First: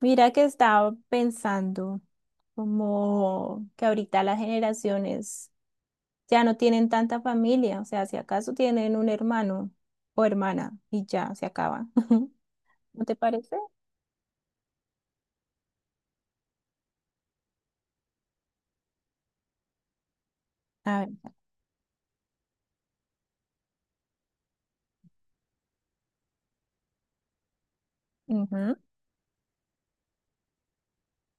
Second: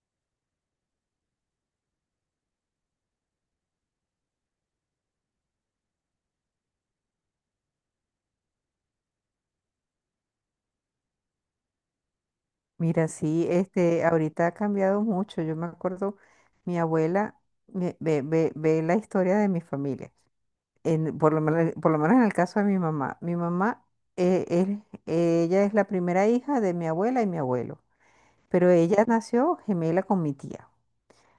Mira que estaba pensando como que ahorita las generaciones ya no tienen tanta familia, o sea, si acaso tienen un hermano o hermana y ya se acaba. ¿No Mira, te sí, parece? Ahorita ha cambiado mucho. Yo me acuerdo, mi abuela ve la historia de mi familia, A en, ver. Por lo menos en el caso de mi mamá. Mi mamá, eh, es- ella es la primera hija de mi abuela y mi abuelo, pero Ujú. ella nació gemela con mi tía.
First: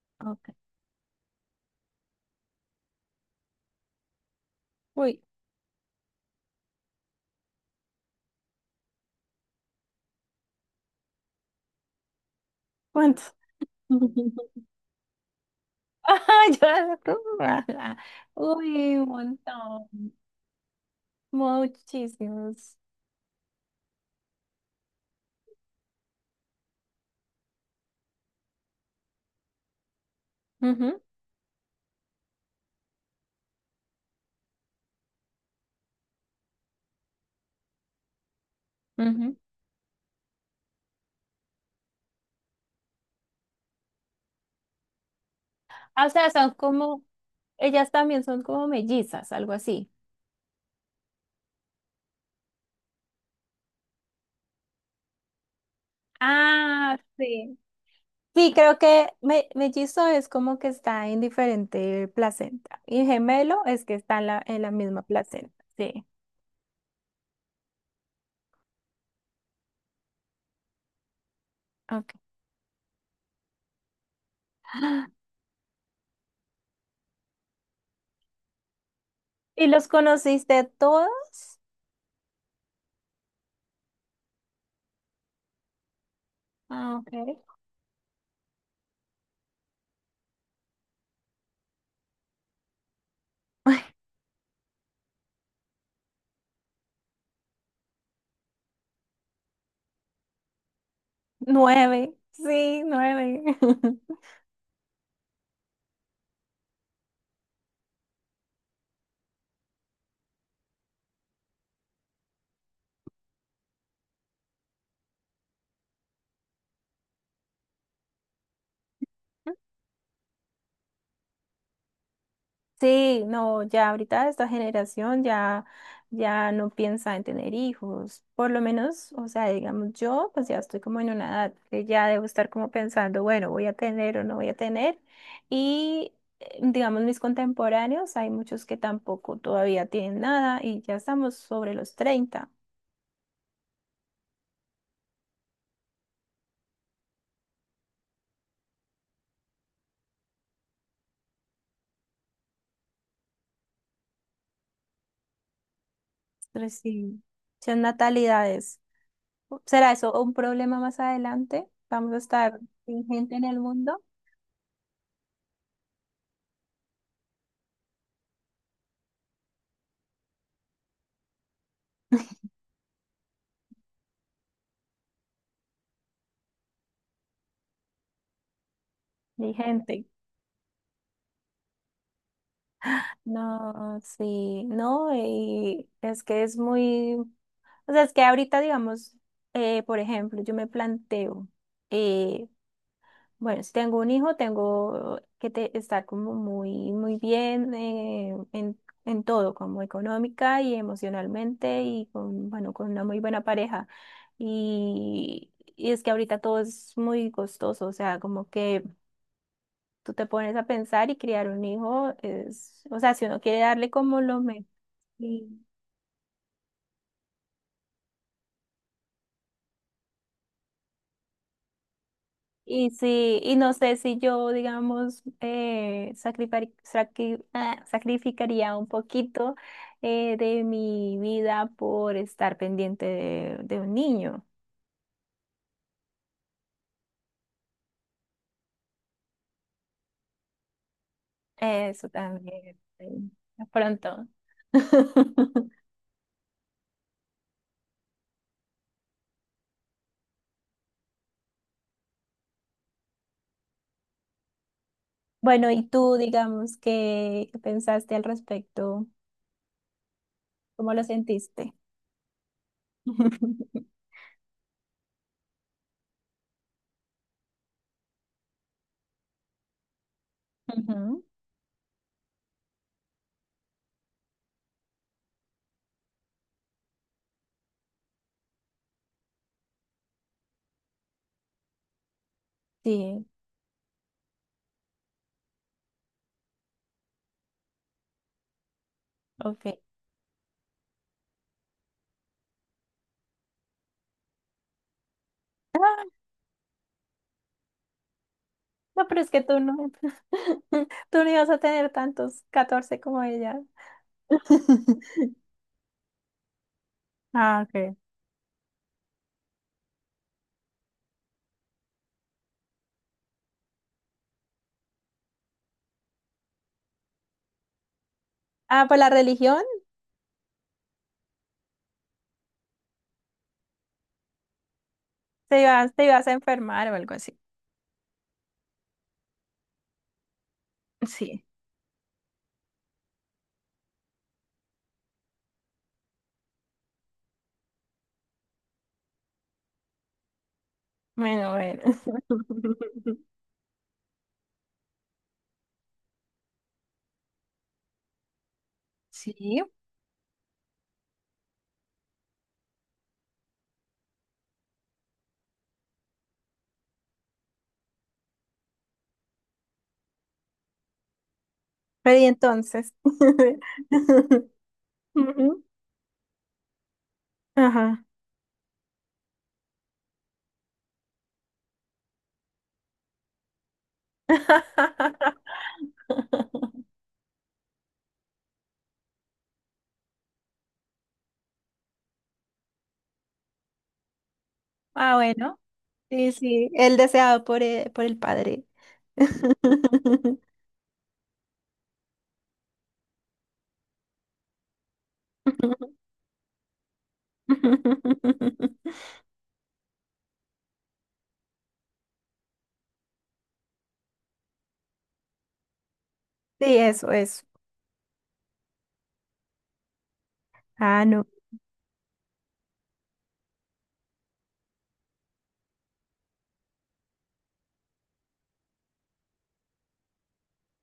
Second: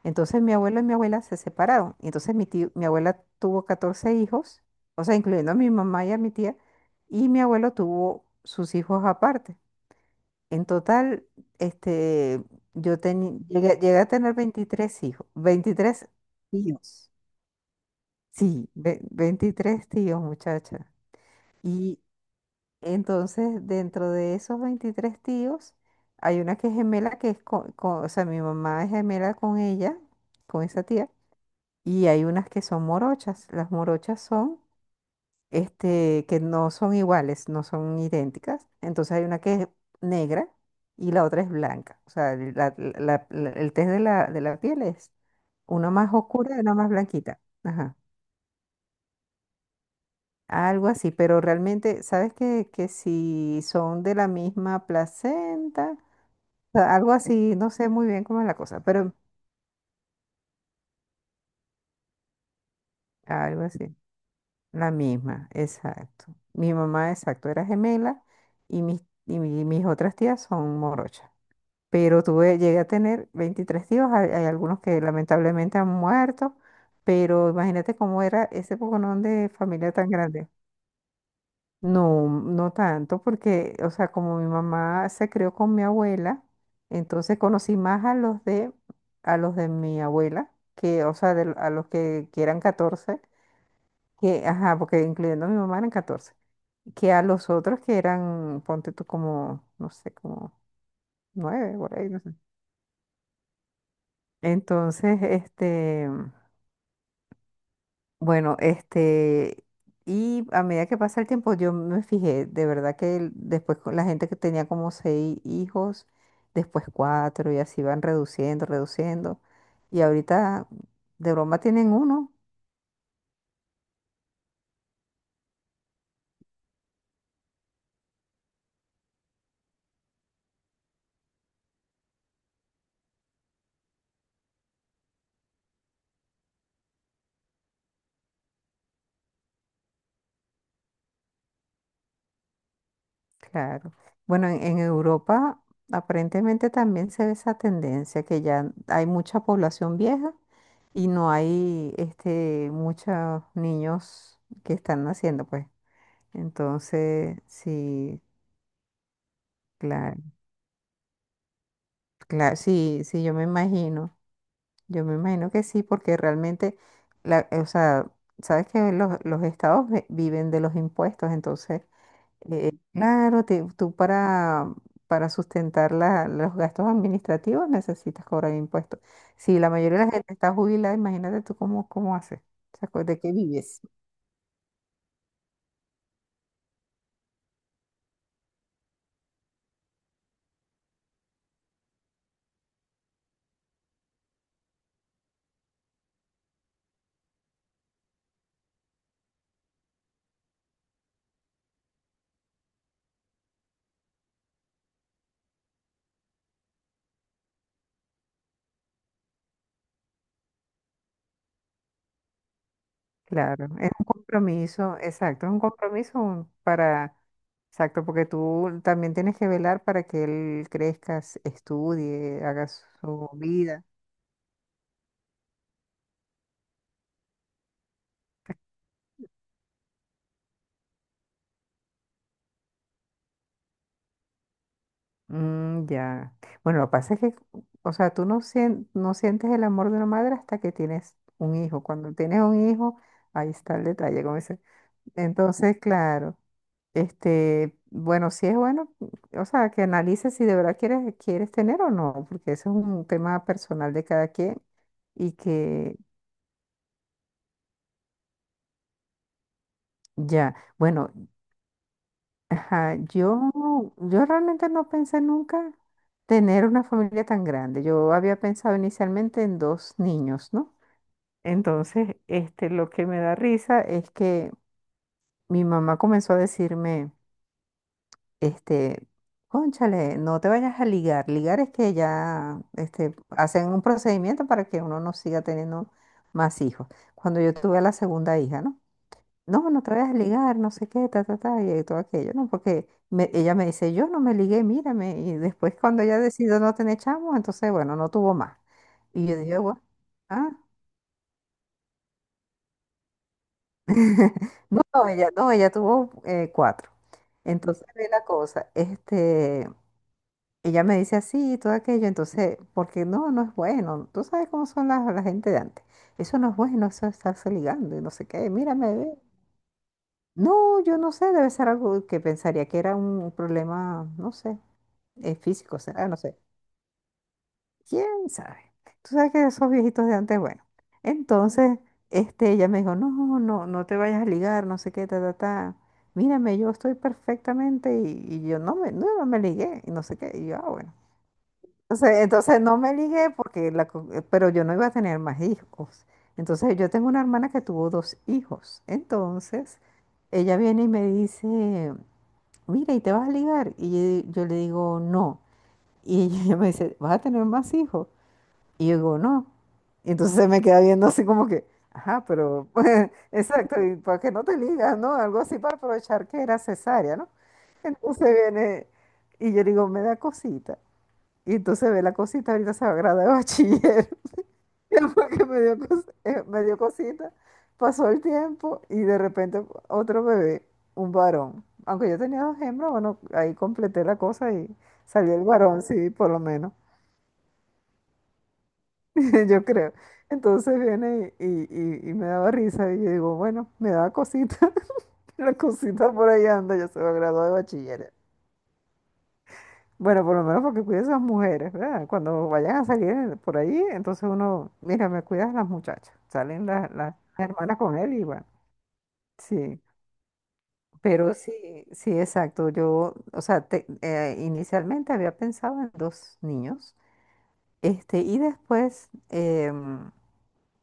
Entonces Ok. mi abuelo y mi abuela se separaron. Y entonces mi abuela tuvo 14 hijos, o sea, Uy, incluyendo a mi mamá y a mi tía, y mi abuelo tuvo sus hijos aparte. En total, este, ¿cuántos? Llegué a tener 23 hijos, 23 Ah, yo- tíos. Sí, Uy, un 23 montón. tíos, muchacha. Y Muchísimos. entonces, dentro de esos 23 tíos, hay una que es gemela, que es con- o sea, mi mamá es gemela con ella, con esa Ujú, tía, y hay unas que son morochas. Las morochas son que no son iguales, no son idénticas. Entonces hay ujú. una que es negra y la otra es blanca. O sea, el test de la piel es una Ah, o más sea, son oscura y una más como, blanquita. ellas Ajá. también son como mellizas, algo así. Algo así, pero realmente, ¿sabes que si son de la misma placenta? O sea, Ah, algo así, sí. no sé muy bien cómo es Sí, la creo cosa, que pero mellizo es como que está en diferente placenta y algo gemelo es que así. está en la La misma misma, placenta. Sí, exacto. Mi mamá, exacto, era gemela mis otras tías son morochas. ok. Pero llegué a tener 23 tíos, hay algunos que lamentablemente han muerto, pero imagínate cómo era ese poconón de ¿Y los familia tan grande. conociste todos? No, no tanto, porque, o sea, como mi mamá se crió con mi abuela, Ah, ok. entonces conocí más a los de mi abuela, que, o sea, a los que que, eran 14, ajá, porque incluyendo a mi mamá eran 14, que a los otros que eran, ponte tú como, no sé, como nueve por ahí, Nueve, no sé. sí, nueve. Entonces, bueno, este, y a medida que pasa el tiempo, yo me fijé, de verdad que después con la gente que tenía como seis hijos, después cuatro, y así van reduciendo, reduciendo. Y ahorita, de broma, tienen uno, Sí, no, ya ahorita esta ya no piensa en tener hijos, por lo menos, o sea, digamos yo, pues ya estoy como en una edad que ya debo estar como pensando, bueno, voy a tener o no voy a tener, y digamos mis contemporáneos, hay muchos que tampoco todavía tienen nada y ya estamos sobre los 30, claro. Bueno, en Europa aparentemente también se ve esa tendencia, que ya hay mucha población vieja y no hay, muchos niños que están naciendo, pues. entonces sí, Entonces, son sí, natalidades. ¿Será eso claro, un problema más adelante? ¿Vamos a claro, estar sí, sin sí, gente en el mundo? Yo me imagino que sí, porque realmente, o sea, sabes que los estados viven de los impuestos, entonces, claro, tú para sustentar los gastos administrativos necesitas cobrar impuestos. Ni Si la mayoría gente. de la gente está jubilada, imagínate tú cómo haces, o sea, ¿de qué vives? No, sí, no, y es que es muy, o sea, es que ahorita, digamos, por ejemplo, yo me planteo, eh, bueno, si tengo un hijo, tengo que estar como muy, muy bien en todo, como económica y emocionalmente y con, bueno, con una muy buena pareja. Y es que ahorita todo es muy costoso, o sea, como que tú te pones a pensar y criar un hijo es, o sea, si uno quiere Claro, darle es un como lo mejor. compromiso, exacto, es un Sí. compromiso para, exacto, porque tú también tienes que velar para que él crezca, estudie, haga Y su sí, y no vida. sé si yo, digamos, sacrificaría un poquito de mi vida por estar pendiente de un niño. Mm, ya. Bueno, lo que pasa es que, o sea, tú no, sien- no sientes el amor de una madre hasta que tienes un hijo. Eso Cuando tienes un también, hijo, sí, ahí de está el detalle, pronto. como. Entonces, claro, bueno, sí es bueno, o sea, que analices si de verdad quieres tener o no, porque eso es un tema personal de cada quien y Bueno, y que tú, digamos, ¿qué, qué pensaste al respecto? ya, ¿Cómo lo bueno, sentiste? ajá, yo realmente no pensé nunca tener una familia tan grande. Yo había pensado inicialmente en dos niños, ¿no? Ujú. Entonces, lo que me da risa es que mi mamá comenzó a decirme, Este, cónchale, no te vayas a ligar. Ligar es que ya Sí, hacen un procedimiento para que uno no siga teniendo más hijos. Cuando yo tuve a la segunda hija, ¿no? No, ok. no te vayas a ligar, no sé qué, ta, ta, ta, y todo aquello, ¿no? Ella me dice, yo no me ligué, mírame. Y después cuando ella decidió no tener chamos, entonces, bueno, no tuvo más. No, pero Y es yo que dije, tú bueno, no, ah, tú no ibas a tener tantos 14 como ella. no, ella, no, ella tuvo cuatro. Ah, Entonces, ok. ve la cosa, ella me dice así y todo aquello, entonces, porque no, no es bueno. Tú sabes cómo son gente de antes. Eso no es bueno, eso es estarse ligando y no sé qué. Ah, Mírame, pues la ve. religión, No, yo no sé, debe ser algo que pensaría que era un problema, no sé, físico, te será, no ibas a sé. enfermar o algo así. ¿Quién sabe? Tú sabes que esos viejitos de antes, bueno. Sí. Entonces, ella me dijo, no, no, no te vayas a ligar, no sé qué, ta, ta, ta. Mírame, yo estoy perfectamente y yo no me ligué y no sé qué. Y yo, ah, bueno. Bueno, bueno. Entonces no me ligué porque pero yo no iba a tener más hijos. Entonces yo tengo una hermana que tuvo dos hijos. Sí. Entonces ella viene y me dice, mira, ¿y te vas a ligar? Y yo le digo, no. Y ella me dice, ¿vas a tener más hijos? Y yo digo, no. Y entonces se me queda viendo así como que, Pero y ajá, pero entonces. exacto, ¿y para qué no te ligas, no? Algo así Ujú. para aprovechar que era cesárea, ¿no? Ajá. Entonces viene y yo digo, me da cosita. Y entonces ve la cosita, ahorita se va a graduar de bachiller. Y porque me dio, me dio cosita. Pasó el tiempo y de repente otro bebé, un varón. Aunque yo tenía dos hembras, bueno, ahí completé la cosa y Ah, salió el bueno. varón, sí, por Sí, lo sí, menos. el deseado por el padre. Yo creo. Entonces viene y me daba risa y yo digo, bueno, me daba cosita. La cosita por ahí anda, ya se va a graduar de bachiller. Bueno, por lo menos porque cuides a esas mujeres, ¿verdad? Cuando vayan a salir por ahí, entonces uno, mira, me cuidas las muchachas. Salen Sí, eso, las eso. hermanas con él y bueno, sí. Ah, no. Pero sí, sí, exacto. Yo, o sea, inicialmente había pensado en dos niños, y después,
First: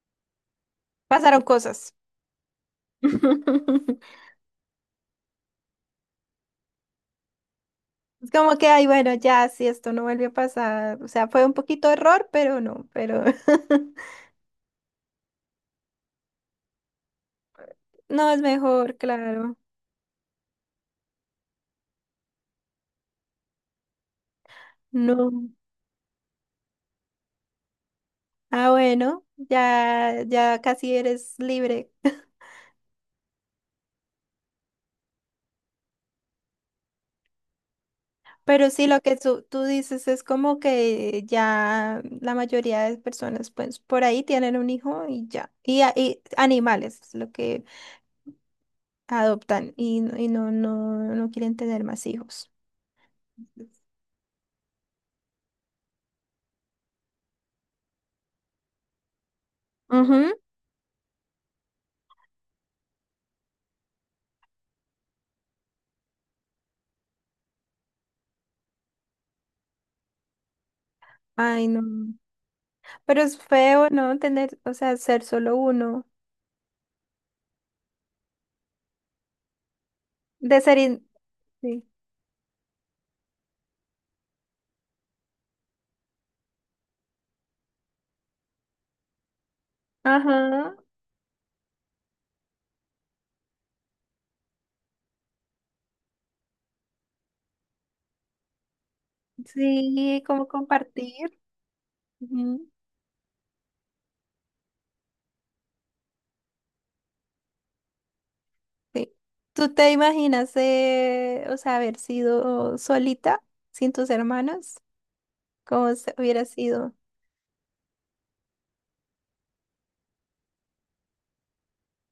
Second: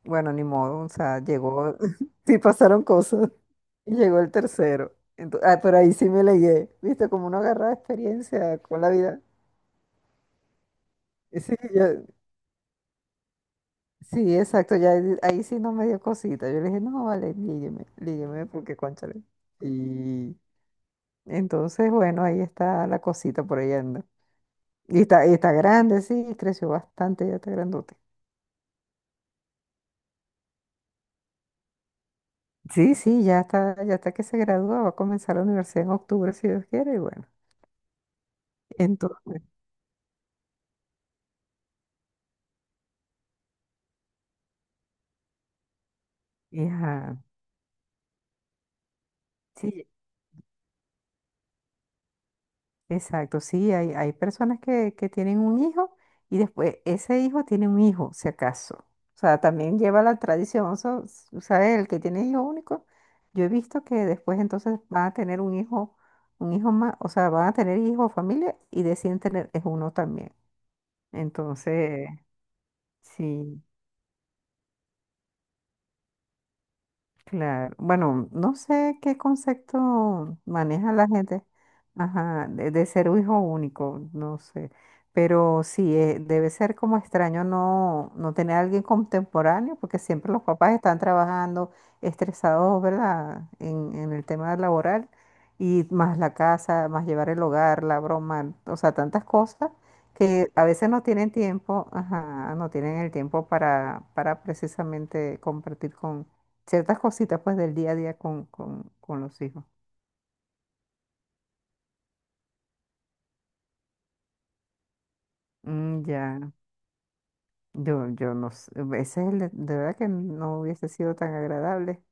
bueno, ni modo, o sea, Pasaron llegó, cosas. sí pasaron cosas, y llegó el tercero. Ah, pero ahí sí me leí, ¿viste? Como uno agarra Es como experiencia que, con ay, la bueno, vida. ya, si esto no vuelve a pasar, o sea, fue un Sí, poquito yo, error, pero no, pero sí, exacto, ya ahí, ahí sí no me dio cosita. Yo le dije, no, vale, lígueme, no es lígueme, porque mejor, cónchale. claro, Y entonces, bueno, ahí está la cosita por ahí anda. Y no. está grande, sí, creció bastante, ya está grandote. Ah, bueno, ya, ya casi eres libre. Sí, sí, ya está que se gradúa, va a comenzar la universidad en octubre, si Dios quiere, y bueno. Pero sí, lo que tú, Entonces, tú dices es como que ya la mayoría de personas, pues, por ahí tienen un hijo y ya. Y, y animales es hija, lo que adoptan sí. y, y no, no, no quieren tener más hijos. Exacto, sí, hay personas que tienen un hijo y después ese hijo tiene un hijo, si acaso. O sea, también lleva la Ujú. tradición, ¿sabes? El que tiene hijo único, yo he visto que después entonces van a tener un hijo más, o sea, van a tener hijo o familia y deciden tener es uno también. Ay, Entonces, no. Pero es sí. feo, ¿no? Tener, o sea, ser solo uno. Claro, bueno, no sé qué concepto De ser... maneja in- la gente, Sí. ajá, de ser un hijo único, no sé, pero sí, debe ser como extraño no, no tener a alguien contemporáneo, porque siempre los papás Ajá. están trabajando estresados, ¿verdad? En el tema laboral, y más la casa, más llevar el hogar, la broma, o sea, tantas cosas Sí, como que a veces no tienen compartir. tiempo, ajá, Ujú. no tienen el tiempo para precisamente compartir ciertas cositas pues del día a día Sí. con los hijos. ¿Tú te imaginas, o sea, haber sido solita sin tus hermanos? ¿Cómo Mm, hubiera ya, sido? Yo no sé, ese es el, de verdad que no hubiese sido tan agradable,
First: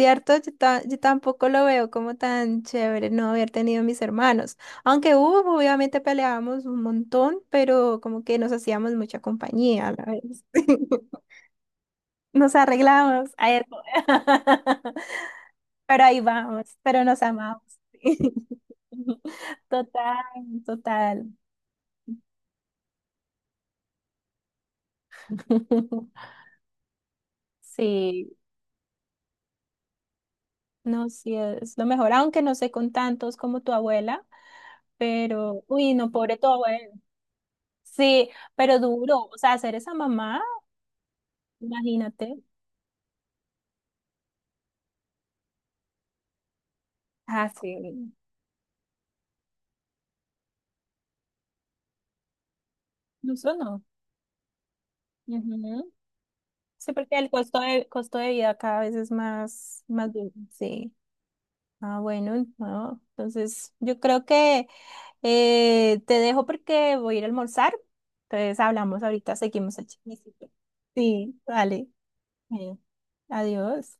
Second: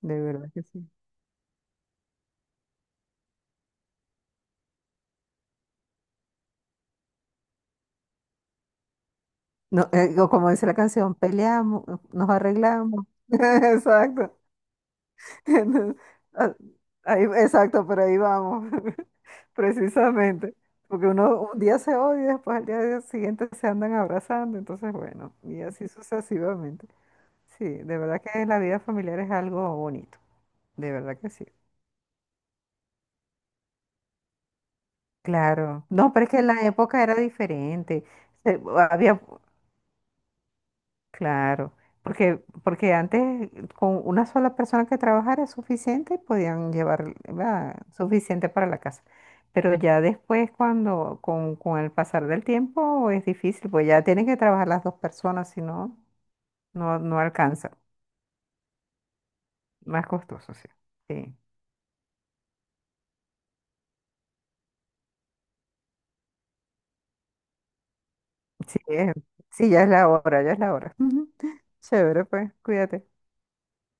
de verdad yo, que sí. yo tampoco lo veo como tan chévere no haber tenido mis hermanos. Aunque hubo, obviamente peleábamos un montón, pero como que nos hacíamos mucha compañía No, a la o vez. como dice la canción, peleamos, nos Nos arreglamos. arreglamos. A eso. Exacto. Entonces, Pero ahí ah, vamos, pero nos ahí- amamos. exacto, pero ahí vamos, Total, precisamente. Porque total. uno un día se odia y después al día siguiente se andan abrazando, entonces bueno, y así sucesivamente. Sí, de verdad Sí, que la vida familiar es algo bonito. De no, verdad que sí sí. es lo mejor, aunque no sé con tantos como tu abuela, pero, Claro. uy, no, No, pero es pobre que tu la abuela. época era diferente. Sí, Se- pero había, duro, o sea, ser esa mamá, claro, imagínate. Porque antes con una sola persona que trabajara es suficiente y podían llevar, Ah, ¿verdad?, sí, suficiente para la casa. Pero ya después, cuando, con el pasar del tiempo, es incluso difícil, no. pues ya tienen que trabajar las dos personas, si Ujú. no, Sí, porque no el alcanza. Costo de vida cada vez es más, Más más duro, costoso, sí. sí. Sí, Ah, bueno, no, entonces yo creo que te dejo porque voy a ir a almorzar. Entonces sí, hablamos ahorita, sí, seguimos ya el es la hora, chismecito. ya es la hora. Sí, vale. Chévere, pues, Bueno, cuídate. adiós.